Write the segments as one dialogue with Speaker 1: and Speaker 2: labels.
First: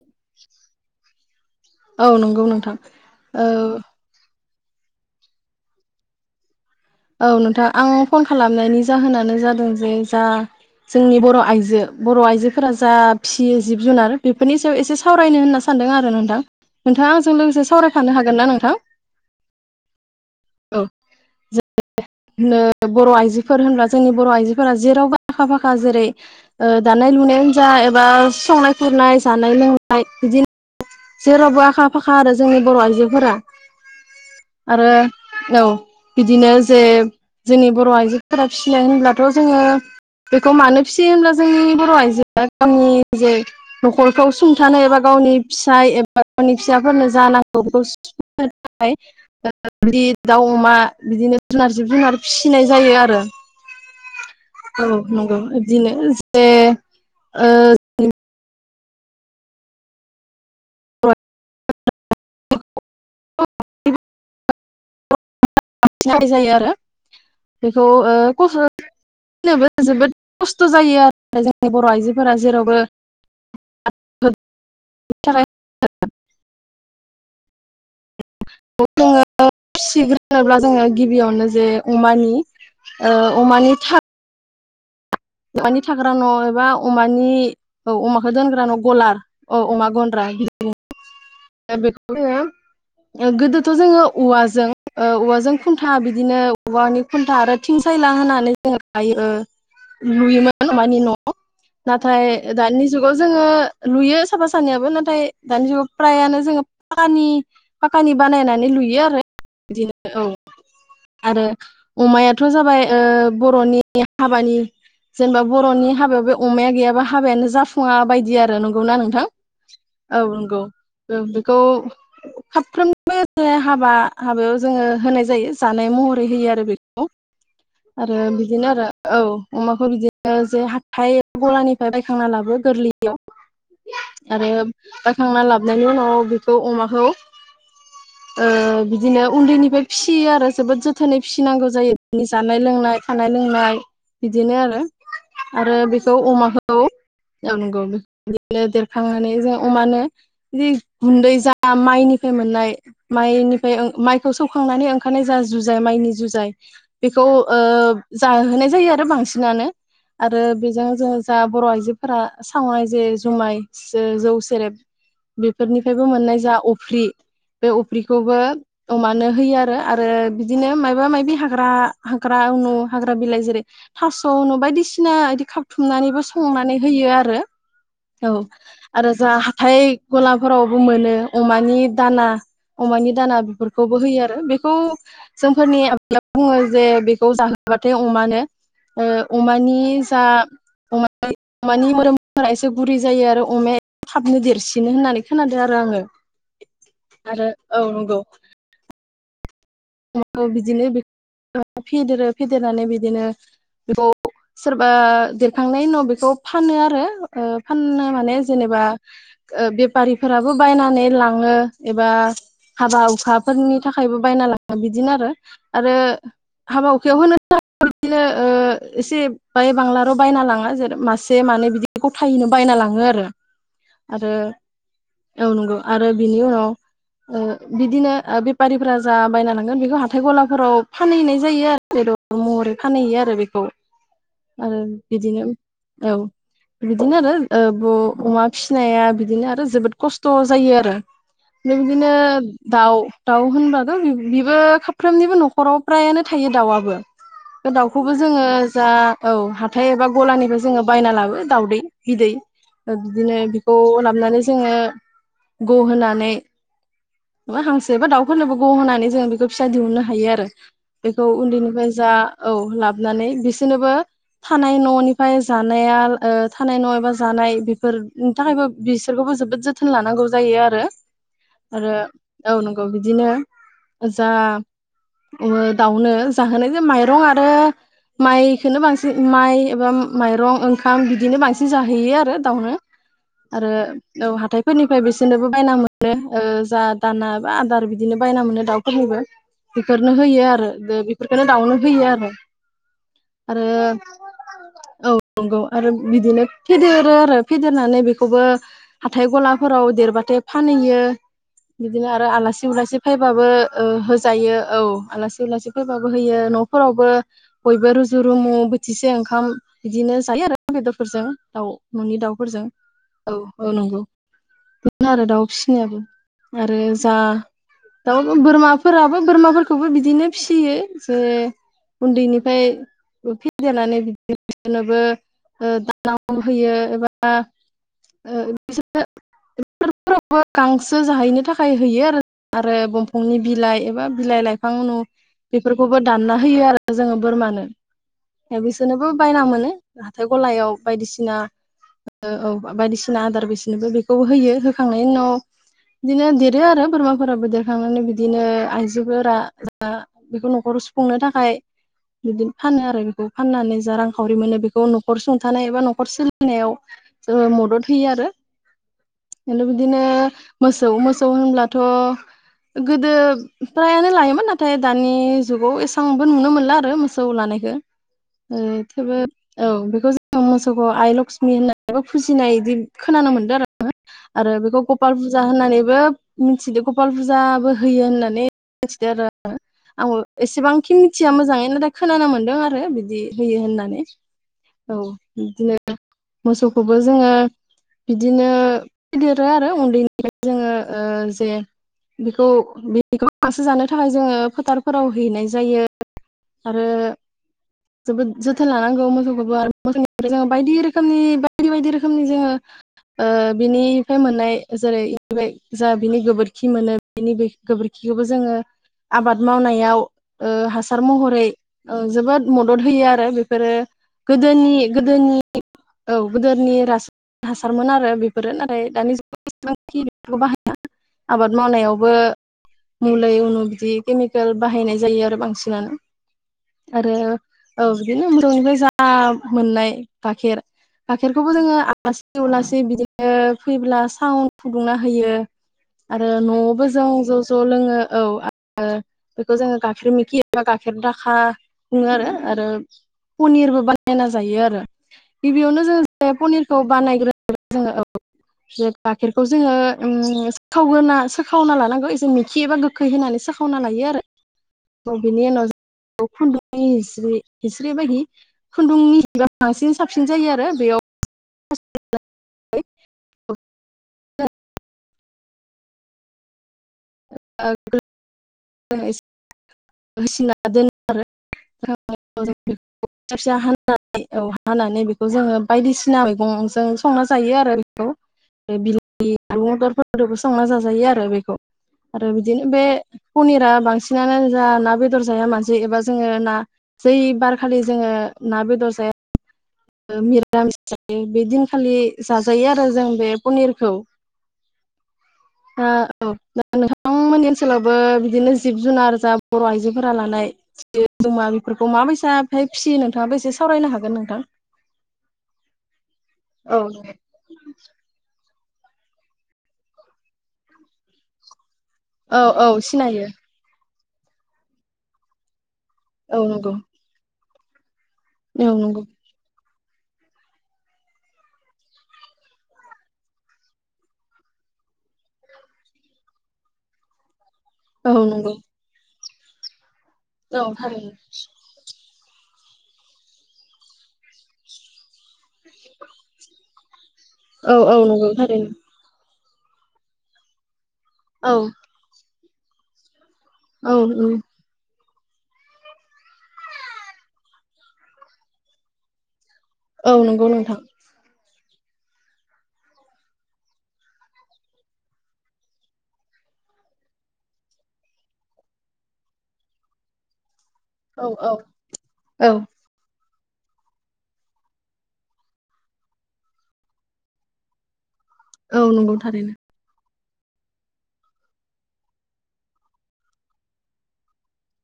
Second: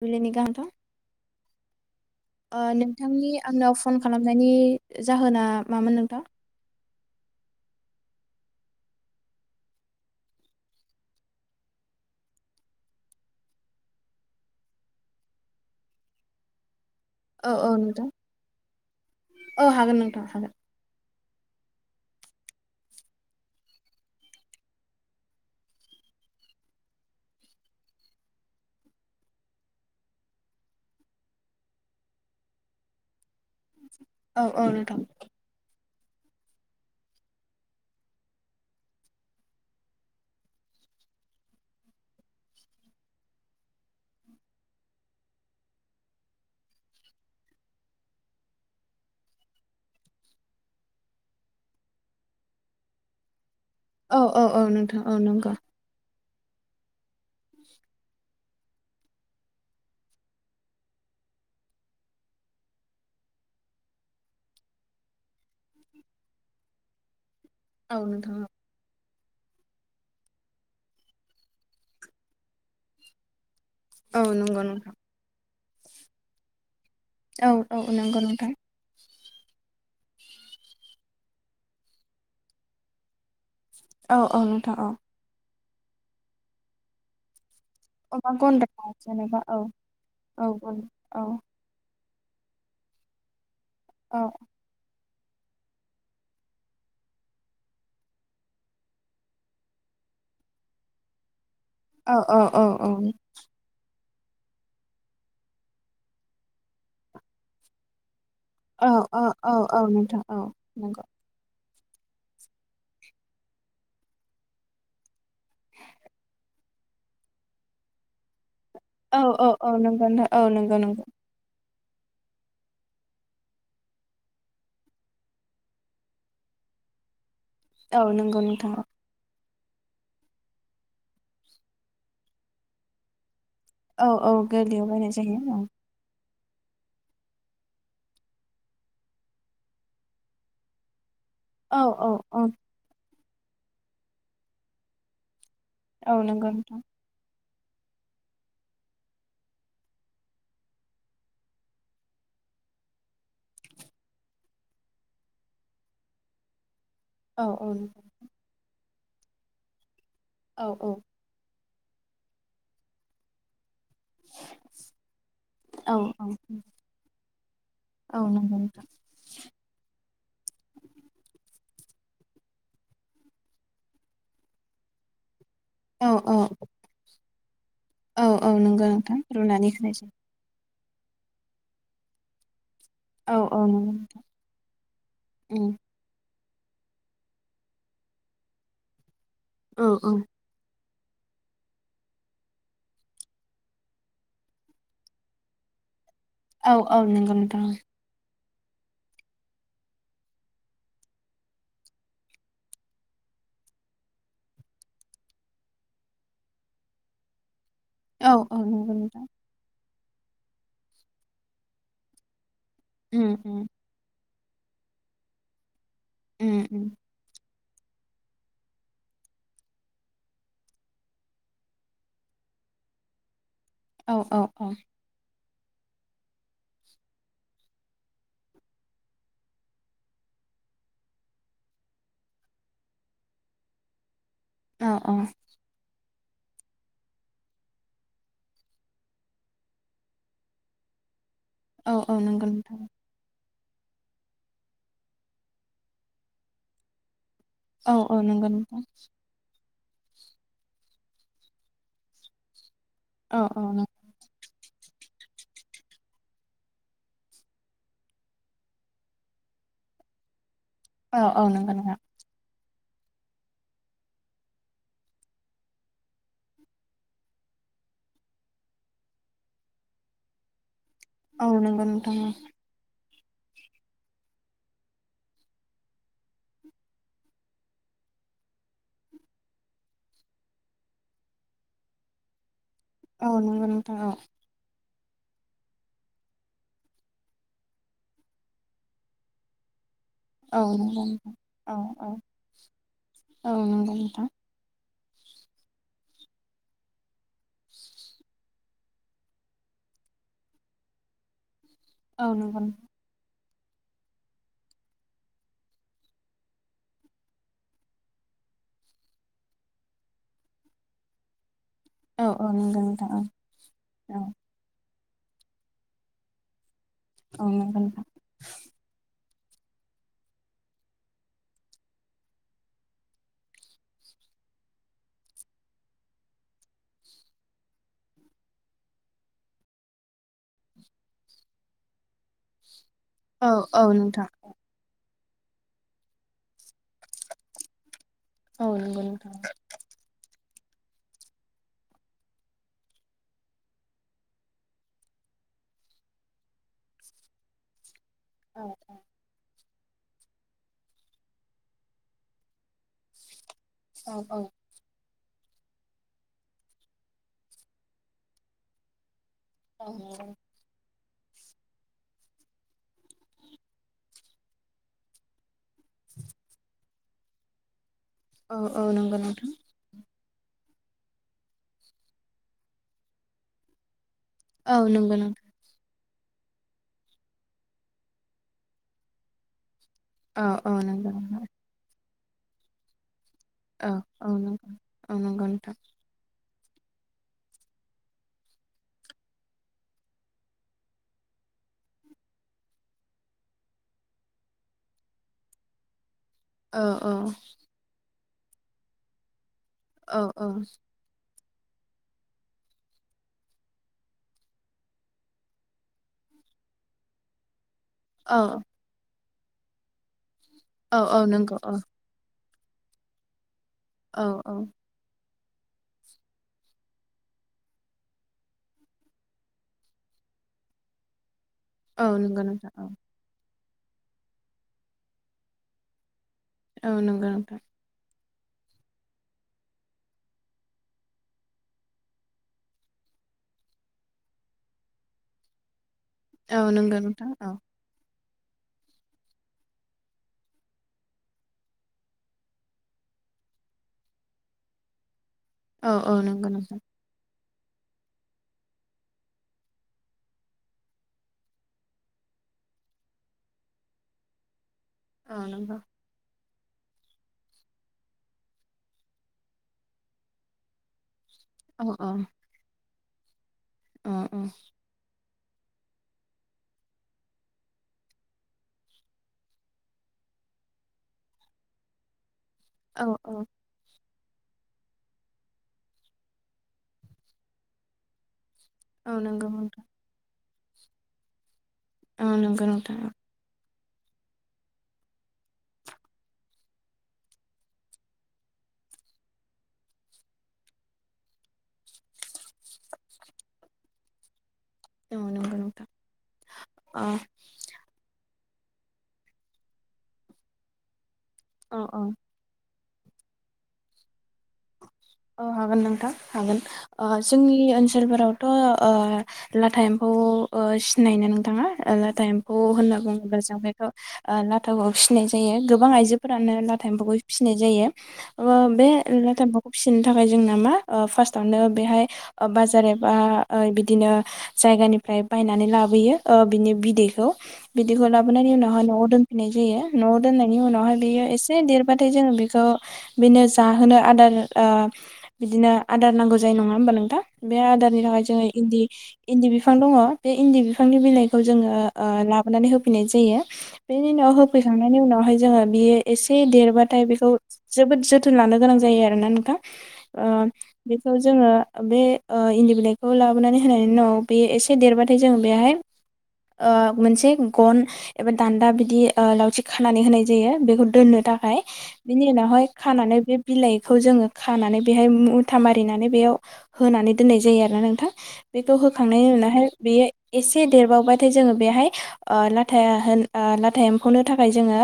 Speaker 1: जुलिनि गांथं
Speaker 2: औ नंगौ
Speaker 1: ओ
Speaker 2: नोंथां
Speaker 1: नोंथांनि
Speaker 2: औ
Speaker 1: आंनाव फन खालामनायनि जाहोना मामोन नोंथां?
Speaker 2: औ नोंथां आं फन खालामनायनि जाहोनानो जादों जे जा जोंनि बर' आइजो बर' आइजोफोरा जा फिसियो जिब जुनार बेफोरनि सायाव एसे सावरायनो होनना सानदों आरो नोंथां। नोंथाङा आंजों
Speaker 1: औ
Speaker 2: लोगोसे
Speaker 1: औ नोंथां
Speaker 2: सावरायफानो हागोन ना नोंथां?
Speaker 1: औ हागोन नोंथां हागोन
Speaker 2: औ। होनो बर' आइजोफोर होनब्ला जोंनि बर' आइजोफोरा जेरावबो आखा - फाखा जेरै दानाय लुनाय जा एबा संनाय खुरनाय, जानाय लोंनाय बिदिनो जेरावबो आखा फाखा आरो जोंनि बर' आइजोफोरा।
Speaker 1: औ औ
Speaker 2: आरो
Speaker 1: नोंथां
Speaker 2: औ। बिदिनो जे जोंनि बर' आइजोफोरा फिसिनाय होनब्लाथ' जोङो बेखौ मानो फिसियो होनब्ला जोंनि बर' आइजोआ गावनि जे न'खरखौ सुंथानो एबा गावनि फिसाय एबा गावनि फिसाफोरनो जानांगौ बेखौ सुनो थाखाय दाउ अमा बिदिनो जुनार जिब जुनार फिसिनाय जायो आरो। औ नंगौ अबदिनोज। दे। ओ [unintelligible] [unintelligible] [unintelligible] थियारि जायो आरो। बेखौ
Speaker 1: औ
Speaker 2: ओ
Speaker 1: नोंथां
Speaker 2: कसो फनाबो जोबोद खस्थ' जायो आरो जोंनि बर' आइजोफोरा जेरावबो
Speaker 1: औ
Speaker 2: होनो
Speaker 1: नंगौ नों
Speaker 2: [unintelligible]
Speaker 1: औ - औ नंगौ नोंथां।
Speaker 2: [inaudible] फिसिग्रोनोब्ला जोङो गिबियावनो जे अमानि ओ अमानि था
Speaker 1: था अ।
Speaker 2: अमानि थाग्रा न' एबा अमानि औ अमाखौ
Speaker 1: अमा
Speaker 2: दोनग्र न'
Speaker 1: गन्द्रा
Speaker 2: गलार
Speaker 1: जेनेबा
Speaker 2: औ अमा गन्द्रा
Speaker 1: औ
Speaker 2: [unintelligible]
Speaker 1: औ औ
Speaker 2: ओ बेखौ जोङो गोदोद थ' जोङो औवाजों ओ औवाजों खुन्था बिदिनो औवानि खुन्था आरो थिं सायला होनानै जों लायो ओ लुयोमोन अमानि न'।
Speaker 1: औ
Speaker 2: नाथाय
Speaker 1: औ
Speaker 2: दानि जुगाव जोङो लुयो। साफा सानैयाबो नाथाय दानि जुग फ्रायानो जोङो पानि पाकानि बानायनानै लुयो आरो
Speaker 1: औ औ औ
Speaker 2: बिदिनो
Speaker 1: नोंथां
Speaker 2: औ
Speaker 1: नंगौ
Speaker 2: आरो अमायाथ' जाबाय ओ बर'नि हाबानि जेनेबा बर'नि हाबायाव बे अमाया गैयाबा हाबायानो जाफुङा बायदि आरो नों
Speaker 1: औ-औ-औ नंगौ नो ओ नंगौ-नंगौ
Speaker 2: ओ बेखौ खाफ्रोमबो हाबा-हाबायाव जोङो होनाय जायो जानाय महरै होयो आरो बेखौ
Speaker 1: औ
Speaker 2: आरो
Speaker 1: नंगौ
Speaker 2: बिदिनो
Speaker 1: नोंथां
Speaker 2: आरो औ अमाखौ बिदिनो जे हाथाय गलानिफ्राय बायखांना लाबो गोरलैयाव
Speaker 1: औ-औ गोरलैयाव बायनाय जायो औ
Speaker 2: लाबोनायनि उनाव बेखौ अमाखौ ओ बिदिनो उन्दैनिफ्राय फिसियो आरो जोबोद जोथोनै फिसिनांगौ
Speaker 1: औ
Speaker 2: जायो
Speaker 1: औ
Speaker 2: बिनि जानाय
Speaker 1: औ
Speaker 2: लोंनाय जानाय लोंनाय बिदिनो आरो आरो बेखौ
Speaker 1: औ नंगौ
Speaker 2: अमाखौ
Speaker 1: नोंथां
Speaker 2: ओ नोगौ [unintelligible] दिनो देरखांनानै जों अमानो जि गुन्दै जा माइनिफाय मोननाय माइनिफाय माइखौ सौखांनानै ओंखारनाय जा जुजाय माइनि जुजाय बेखौ
Speaker 1: औ
Speaker 2: ओ
Speaker 1: औ
Speaker 2: जाहोनाय जायो आ आरो बांसिनानो आरो
Speaker 1: औ औ
Speaker 2: बेजों जोङो जा बर' आइज फोरा सावनाय जे जुमाय जो-जौ सेरेब
Speaker 1: औ
Speaker 2: बेफोरनिफ्रायबो
Speaker 1: औ
Speaker 2: मोननाय जा अफ्रि बे
Speaker 1: औ
Speaker 2: अफ्रिखौबो
Speaker 1: नंगौ नोंथां
Speaker 2: अमानो होयो आरो आरो बिदिनो मायबा मायबि हाग्रा-हाग्रा अनु हाग्रा बिलाइ जेरै थास'नु अनु बायदिसिना बिदि खा
Speaker 1: औ
Speaker 2: थुमनानैबो
Speaker 1: औ
Speaker 2: संनानै होयो आरो औ
Speaker 1: नंगौ
Speaker 2: आरो
Speaker 1: नोंथां
Speaker 2: जा
Speaker 1: रुनानै
Speaker 2: हाथाय
Speaker 1: होनाय जायो
Speaker 2: गलाफोरावबो मोनो अमानि दाना। अमानि
Speaker 1: औ
Speaker 2: दाना
Speaker 1: औ नंगौ
Speaker 2: बेफोरखौबो
Speaker 1: नोंथां
Speaker 2: होयो आरो बेखौ
Speaker 1: उम
Speaker 2: जोंफोरनि [unintelligible] बुङो जे बेखौ जाहोबाथाय अमानो ओ अमानि
Speaker 1: औ
Speaker 2: जा अमानि मोमफोरा एसे गुरै जायो आरो अमाया थाबनो देरसिनो इदिनो होननानै खोनादों आरो आङो।
Speaker 1: औ औ नंगौ
Speaker 2: आरो
Speaker 1: नोंथां ओं
Speaker 2: औ अमाखौ बिदिनो फेदेरो फेदेरनानै बिदिनो बेखौ सोरबा देरखांनायनि उनाव बेखौ फानो आरो ओ फाननो
Speaker 1: औ
Speaker 2: माने
Speaker 1: औ
Speaker 2: जेनेबा
Speaker 1: नंगौ नोंथां
Speaker 2: ओ बे बारिफोराबो बायनानै लाङो एबा हाबा
Speaker 1: उम उम
Speaker 2: हुखाफोरनि थाखायबो बायना लां दा बिदिनो आरो। आरो
Speaker 1: उम उम
Speaker 2: हाबा-हुखायाव होनो [unintelligible] बिदिनो ओ एसे बाय बांलार' बायना लाङा जेरै मासे मानै बिदि गथायैनो बायना लाङो आरो।
Speaker 1: औ
Speaker 2: आरो
Speaker 1: औ औ
Speaker 2: औ नंगौ आरो बिनि उनाव ओ बिदिनो ओ बेफारिफोरा जा बायना लांगोन बेखौ हाथाय गलाफोराव फानहैनाय जायो। आरो बेदर महरै फानहैयो आरो बेखौ। आरो
Speaker 1: औ औ
Speaker 2: बिदिनो औ बिदिनो आरो ओ ब अमा फिसिनाया बिदिनो आरो जोबोद खस्थ' जायो आरो।
Speaker 1: औ
Speaker 2: नोनिनो
Speaker 1: औ नंगौ नोंथां
Speaker 2: दाउ-दाउ होनबाथ बिबो साफ्रोमनिबो न'खराव फ्रायानो थायो दाउआबो।
Speaker 1: औ
Speaker 2: दाउखौबो
Speaker 1: औ
Speaker 2: जोङो
Speaker 1: नंगौ नोंथां
Speaker 2: जा औ हा थाय एबा गलानिफ्राय जोङो बायना लाबो दाउदै-बिदै। ओ बिदिनो
Speaker 1: औ
Speaker 2: बिखौ लाबोनानै जोङो ग' होनानै हांसो बा दाउफोरनोबो ग' होनानै जों बेखौ फिसा दिहुननो हायो आरो।
Speaker 1: औ
Speaker 2: बेखौ
Speaker 1: औ नंगौ
Speaker 2: उन्दैनिफ्राय
Speaker 1: नोंथां
Speaker 2: जा औ लाबानै बिसोरनोबो थानाय न'निफ्राय जानाया थानाय न' एबा जानाय बेफोरनि थाखायबो बिसोरखौबो जोबोद जोथोन लानांगौ जायो आरो।
Speaker 1: औ नंगौ
Speaker 2: आरो
Speaker 1: नोंथां
Speaker 2: औ नंगौ बि बिदिनो जा ओ दाउनो जाहोनायजो माइरं आरो माइखोनो बांसिन माइ एबा माइरं ओंखाम बिदिनो बांसिन जाहैयो आरो दाउनो।
Speaker 1: औ नंगौ
Speaker 2: आरो
Speaker 1: नोंथां
Speaker 2: औ हाथथायफोरनि फ्राय बिसोरनोबो बायना मोनो। ओ जा दाना बा आदार बिदिनो बायना मोनो दाउ [unintelligible] फोरनो होयो
Speaker 1: औ
Speaker 2: आरो
Speaker 1: नंगौ नोंथां
Speaker 2: बेफोरखौनो दाउनो
Speaker 1: औ
Speaker 2: होयो
Speaker 1: औ
Speaker 2: आरो
Speaker 1: औ
Speaker 2: आरो
Speaker 1: नंगौ नोंथां
Speaker 2: औ नंगौ आरो बिदिनो फेदेरो आरो फेदेरनानै बेखौबो हाथाय गलाफोराव देरबाथाय फानहैयो बिदिनो आरो
Speaker 1: औ नंगौ
Speaker 2: आलासि उलासि फैबाबो ओ होजायो औ आलासि-उलासि फैबाबो होयो, न'फोरावबो बयबो रुजु-रुमु बोथिसे ओंखाम बिदिनो जायो आरो बेदरफोरजों औ न'नि
Speaker 1: औ औ
Speaker 2: दाउफोरजों
Speaker 1: नंगौ नोंथां
Speaker 2: औ औ नंगौ
Speaker 1: औ
Speaker 2: आरो दाउ फिसिनायाबो आरो जा
Speaker 1: औ नंगौ नोंथां
Speaker 2: दाव बोरमाफोराबो बोरमाफोरखौबो बिदिनो फिसियो जे उन्दैनिफ्राय फेदेरनानै बिदिनो बिसनोबो दाना होयो एबा ओ बिसोर फोथार फोरावबो गांसो जाहैनो थाखाय होयो आरो आरो दंफां फुंनि
Speaker 1: औ
Speaker 2: बिलाइ
Speaker 1: औ
Speaker 2: एबा
Speaker 1: नोंथां
Speaker 2: बिलाइ लाइफां नु बेफोरखौबो दानना होयो आरो जोङो बोरमानो।
Speaker 1: औ नंगौ
Speaker 2: बिसोरनोबो
Speaker 1: नोंथां
Speaker 2: बायना मोनो हाथाय गलायाव बायदिसिना ओ औ बायदिसिना आदार बेसेनोबो बेखौबो होयो होखांनायनि उनाव बिदिनो देरो आरो बोरमाफोराबो देरखांनानै बिदिनो
Speaker 1: औ
Speaker 2: आइजोफोरा दा बेखौ न'खराव सुफुंनो थाखाय बिदिनो फानो आरो बेखौ फाननानै जा
Speaker 1: औ
Speaker 2: रांखावरि
Speaker 1: औ
Speaker 2: मोनो बेखौ न खर सुंथानाय एबा न'खर सोलिनायाव जोङो मदद होयो आरो हेलौ
Speaker 1: औ
Speaker 2: बिदिनो
Speaker 1: नंगौ।
Speaker 2: मोसौ मोस‌ सौ होनब्लाथ' गोदो प्रायानो लायोमोन नाथाय दानि जुगाव एसांबो नुनो मोनला आरो मोसौ लानायखो।
Speaker 1: औ
Speaker 2: ओ‌
Speaker 1: औ
Speaker 2: थेवबो
Speaker 1: नंगौ नोंथां
Speaker 2: औ बेखौ [unintelligible] मोसौखौ आइ लक्ष्मि होननानैबो फुजिनाय बिदि खोनानो मोन्दों आरो आङो आरो
Speaker 1: औ
Speaker 2: बेखौ गपाल
Speaker 1: नंगौ
Speaker 2: फुजा
Speaker 1: नोंथां
Speaker 2: होननानैबो मिथिदो कपाल फुजा होयो होननानै मिथिदो आरो आं
Speaker 1: औ औ
Speaker 2: एसेबांखि
Speaker 1: नंगौ
Speaker 2: मिथिया
Speaker 1: नोंथां
Speaker 2: मोजाङै नाथाय खोनानो मोन्दों आरो बिदि होयो
Speaker 1: औ
Speaker 2: होननानै
Speaker 1: औ नंगौ
Speaker 2: औ
Speaker 1: नंगौ नोंथां
Speaker 2: बिदिनो मोसौखौबो जोङो बिदिनो फेदेरो आरो उन्दैनिफ्राय जोङो ओ जे बेखौ बेखौ बो गांसो जानो थाखाय जोङो फोथारफोराव हैनाय जायो आरो
Speaker 1: औ औ
Speaker 2: जोबोद जोथोन लानांगौ मोसौखौबो आरो
Speaker 1: औ औ
Speaker 2: [unintelligible] बायदि रोखोमनि बायदि बायदि रोखोमनि जोङोओ बिनिफ्राय मोननाय जेरै जा बिनि गोबोरखि मोनो। बेनि बे गोबोरखिखौबो जोङो
Speaker 1: औ
Speaker 2: आबाद मावनायाव ओ
Speaker 1: औ
Speaker 2: हासार
Speaker 1: औ
Speaker 2: महरै
Speaker 1: नंगौ औ
Speaker 2: ओ जोबोद मदद होयो आरो बे दो
Speaker 1: औ औ
Speaker 2: गोदोनि गोदोनि औ गोदोरनि रास हासारमोन आरो बेफोरो नाथाय दानि जुगाव एसेबांखि बेफोरखौ बाहाया आबाद मावनायाव।
Speaker 1: औ
Speaker 2: बो
Speaker 1: नंगौ नोंथां औ
Speaker 2: मुलै उनु बिदि केमिकेल बाहायनाय जायो आरो बांसिनानो।
Speaker 1: औ
Speaker 2: आरो
Speaker 1: नंगौ नोंथां
Speaker 2: औ बिदिनो मगनिफ्राय जा मोननाय गाइखेर गाइखेरखौबो जोङो आलासि उलासि बिदिनो फैब्ला सा फुदुंना होयो। आरो
Speaker 1: औ
Speaker 2: न'वाबो
Speaker 1: नंगौ नोंथां
Speaker 2: ज'
Speaker 1: औ
Speaker 2: ज' लोङो। औ आरो बेखौ जोङो गाइखेर मोखि एबा गाइखेर दाखा बुङो आरो आरो पनिरबो बानायना जायो आरो गिबियावनो
Speaker 1: औ
Speaker 2: जों
Speaker 1: औ
Speaker 2: बे
Speaker 1: नंगौ नोंथां
Speaker 2: पनिरखौ बानाग्रो [unintelligible] ओ जे गाइखेरखौ जोङो उम सोखावग्रोना सो ओ खावना लानांगौ एसे मिखि एबा गोखै होनानै सोखावना लायो आरो औ बिनि उनाव जों जि हिस्रि हिस्रि बायदि खुन्दुंनि ओ बांसिन साबसिन जायो आरो बेयाव
Speaker 1: अ अ अ उम
Speaker 2: [unintelligible] [unintelligible] [unintelligible] [unintelligible]
Speaker 1: औ औ
Speaker 2: [unintelligible] औ हानानै बेखौ जोङो बायदिसिना मैगंजों संना जायो आरो बेखौ
Speaker 1: औ नंगौ नोंथां
Speaker 2: [unintelligible] संना जाजायो आरो बेखौ। आरो
Speaker 1: औ
Speaker 2: बिदिनो
Speaker 1: नंगौ
Speaker 2: बे
Speaker 1: नोंथां
Speaker 2: पनिरा बांसिनानो जा ना बेदर जाया मानसि एबा जोङो ना जै बारखालि जोङो ना बेदर जाया ओ मिरायो बे दिनखालि जाजायो आरो जों बे पनिरखौ।
Speaker 1: औ नंगौ नोंथां
Speaker 2: आ औ
Speaker 1: औ
Speaker 2: नोंथांमोननि ओनसोलावबो बिदिनो जिब जुनार जाब बर' आइजोफोरा लानाय। दमा
Speaker 1: औ
Speaker 2: बेफोरखौ
Speaker 1: औ
Speaker 2: माबायसा फ्राय फिसियो नोंथाङाबो एसे सावरायनो हागोन नोंथां
Speaker 1: औ हागोन नोंथां हागोन
Speaker 2: औ
Speaker 1: ओ जोंनि ओनसोलफोराव थ' ओ लाथा एम्फौ ओ सिनायोना नोंथाङा ओ लाथा
Speaker 2: औ
Speaker 1: एम्फौ
Speaker 2: औ
Speaker 1: होनना
Speaker 2: सिनायो
Speaker 1: बुङोब्ला जों बेखौ लाथाखौ फिसिनाय जायो गोबां
Speaker 2: औ
Speaker 1: आइजोफोरानो
Speaker 2: नंगौ
Speaker 1: लाथा एमफौखौ फिनाय जायो अ
Speaker 2: औ
Speaker 1: बे
Speaker 2: नंगौ
Speaker 1: [unintelligible] फिसिनो थाखाय जोंना मा ओ फार्स्टआवनो बेहाय बाजार एबा ओ बिदिनो जायगानिफ्राय बायनानै लाबोयो ओ बिनि बिदैखौ बिदिखौ
Speaker 2: औ
Speaker 1: लाबोनायनि
Speaker 2: नंगौ
Speaker 1: उनावहाय न'आव दोन नाय जायो न'आव दोननायनि
Speaker 2: औ
Speaker 1: उनावहाय
Speaker 2: थारैनो
Speaker 1: बेयो एसे देरबाथाय जोङो बे खौ बिनो जाहोनो आदार ओ बिदिनो आदार नांगौ जायो नङा होमबा नोंथां? बे
Speaker 2: औ औ
Speaker 1: आदारनि थाखाय
Speaker 2: नंगौ
Speaker 1: जोङो
Speaker 2: थारैनो
Speaker 1: इन्दि इन्दि बिफां दङ बे इन्दि बिफां बिफांनि बिलाइखौ
Speaker 2: औ
Speaker 1: जोङो ओ ला नानै होफैनाय जायो
Speaker 2: औ
Speaker 1: बेनि उनाव होफैखांनायनि उनाव ओफाय जोङो बियो एसे देरबाथाय बेखौ जोबोद जोथोन लानो गोनां जायो आरोना नोंथां
Speaker 2: औ
Speaker 1: ओ
Speaker 2: नंगौ नोंथां
Speaker 1: बेखौ जोङो बे ओ इन्दि बिलाइखौ लाबोनानै होनायनि उनाव बे एसे देरबाथाय जोङो बेहाय ओ मोनसे गन एबा दान्दा बिदि लावथि खानानै होनाय जायो। बेखौ दोननो
Speaker 2: औ औ
Speaker 1: थाखाय बिनि
Speaker 2: औ
Speaker 1: उनावहाय खानानै बे बिलाइखौ जोङो खानानै बेहाय मुथा मारिनानै बेयाव होनानै दोननाय जायो आरोना नोंथां। बेखौ
Speaker 2: औ नंगौ
Speaker 1: होखांनायनि
Speaker 2: थारैनो
Speaker 1: उनावहाय बेयो एसे देरबावबाथाय जोङो बेहाय ओ लाथा होन ओ लाथा एम्फौनो थाखाय जोङो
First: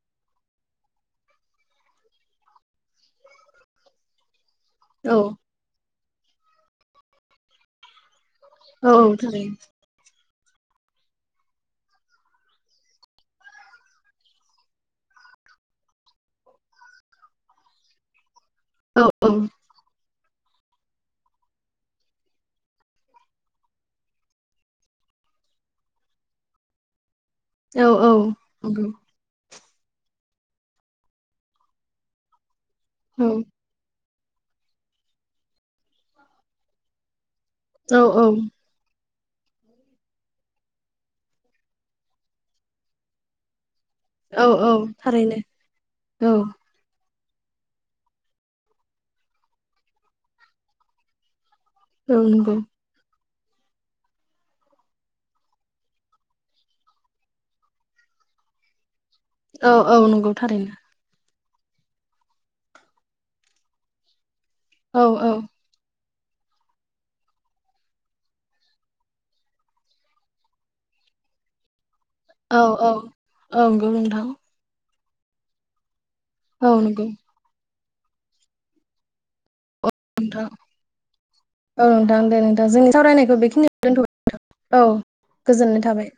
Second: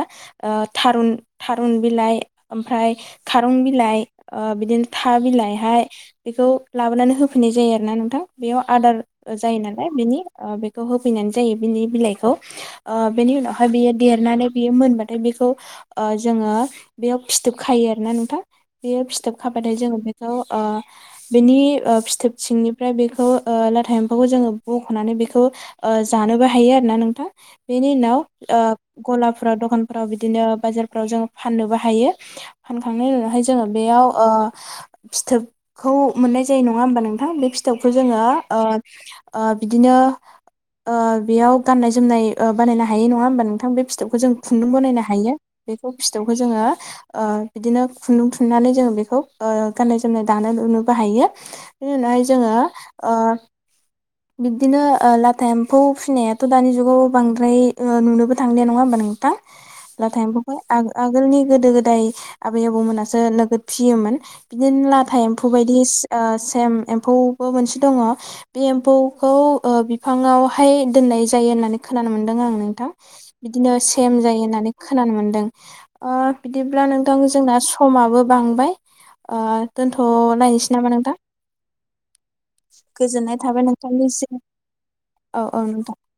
Speaker 1: ओ थारुन थारुन बिलाइ ओमफ्राय खारं बिलाइ ओ बिदिनो था
Speaker 2: औ
Speaker 1: बिलाइहाय बेखौ लाबोनानै होफैनाय जायो आरोना नोंथां। बेयाव
Speaker 2: औ
Speaker 1: आदार
Speaker 2: औ
Speaker 1: जायो
Speaker 2: थारैनो
Speaker 1: नालाय बेनि ओ बेखौ होफैनानै जायो बिनि बिलाइखौ ओ बेनि उनावहाय बियो देरनानै बियो मोनबाथाय बेखौ ओ जोङो बेयाव फिथोबखायो आरोना नोंथां बेयो
Speaker 2: औ
Speaker 1: फिथोब खाबायथाय जोङो बे खौ ओ बेनि ओ फिथोब सिंनिफ्राय बेखौ ओ लाथा एम्फौखौ जोङो बख'नानै बेखौ ओ जानोबो हायो आरोना नोंथां
Speaker 2: औ
Speaker 1: बेनि
Speaker 2: औ
Speaker 1: उनाव ओ
Speaker 2: नंगौ
Speaker 1: गलाब फ्राव दखानफ्राव बिदिनो बाजारफोराव जों फाननोबो हायो फानखांनायनि
Speaker 2: औ
Speaker 1: उनावहाय बेयाव ओ फिथोबखौ मोननाय जायो नङा हबा नोंथां? बे फिथोबखौ
Speaker 2: औ
Speaker 1: जोङो ओ ओ बिदिनो ओ बेयाव गाननाय जोमनाय ओ बानायनो हायो नङा होमबा नोंथां? बे फि थोबखौ जों खुन्दुं
Speaker 2: औ औ
Speaker 1: बनायनो हायो
Speaker 2: थारैनो
Speaker 1: बेखौ फिथोबखौ
Speaker 2: औ
Speaker 1: जोङो ओ बिदिनो खुन्दुं थु नानै जोङो बेखौ ओ गाननाय जोमनाय दानो लुनोबो हायो। बिनि
Speaker 2: औ
Speaker 1: उनावहाय जोङो
Speaker 2: नंगौ
Speaker 1: ओ बिबदिनो ओ लाथा एम्फौ फिसिनायाथ' दानि जुगाव बांद्राय ओ नुनोबो थांलिया नङा होमबा नों थां
Speaker 2: औ औ
Speaker 1: लाथा
Speaker 2: नंगौ
Speaker 1: एम्फौखौ
Speaker 2: थारैनो
Speaker 1: आं आगोलनि गोदो गोदाय आबै आबौमोनासो नोगोद फियोमोन। बिदिनो
Speaker 2: औ
Speaker 1: लाथा
Speaker 2: औ
Speaker 1: एम्फौ बायदि ओ सेम एम्फौबो मोनसे दङ बे एम म्फौखौ ओ बिफाङावहाय दोननाय जायो होननानै खोनानो मोनदों आं
Speaker 2: औ
Speaker 1: नोंथां।
Speaker 2: औ औ
Speaker 1: बिदिनो
Speaker 2: नंगौ
Speaker 1: सेम
Speaker 2: नोंथां
Speaker 1: जायो होननानै खोनानो मोनदों। ओ
Speaker 2: औ
Speaker 1: बिदिब्ला
Speaker 2: नंगौ
Speaker 1: नोंथां जोंना स खमाबो बांबाय ओ
Speaker 2: नोंथां
Speaker 1: दोनथ'लायनोसै नामा नोंथां
Speaker 2: औ नोंथां दे नोंथां जोंनि
Speaker 1: गोजोननाय
Speaker 2: सावरायनायखौ
Speaker 1: थाबाय
Speaker 2: बेखिनि दोनथ'
Speaker 1: नोंथांनिसिम
Speaker 2: बाय औ
Speaker 1: औ औ नोंथां
Speaker 2: गोजोननाय थाबाय।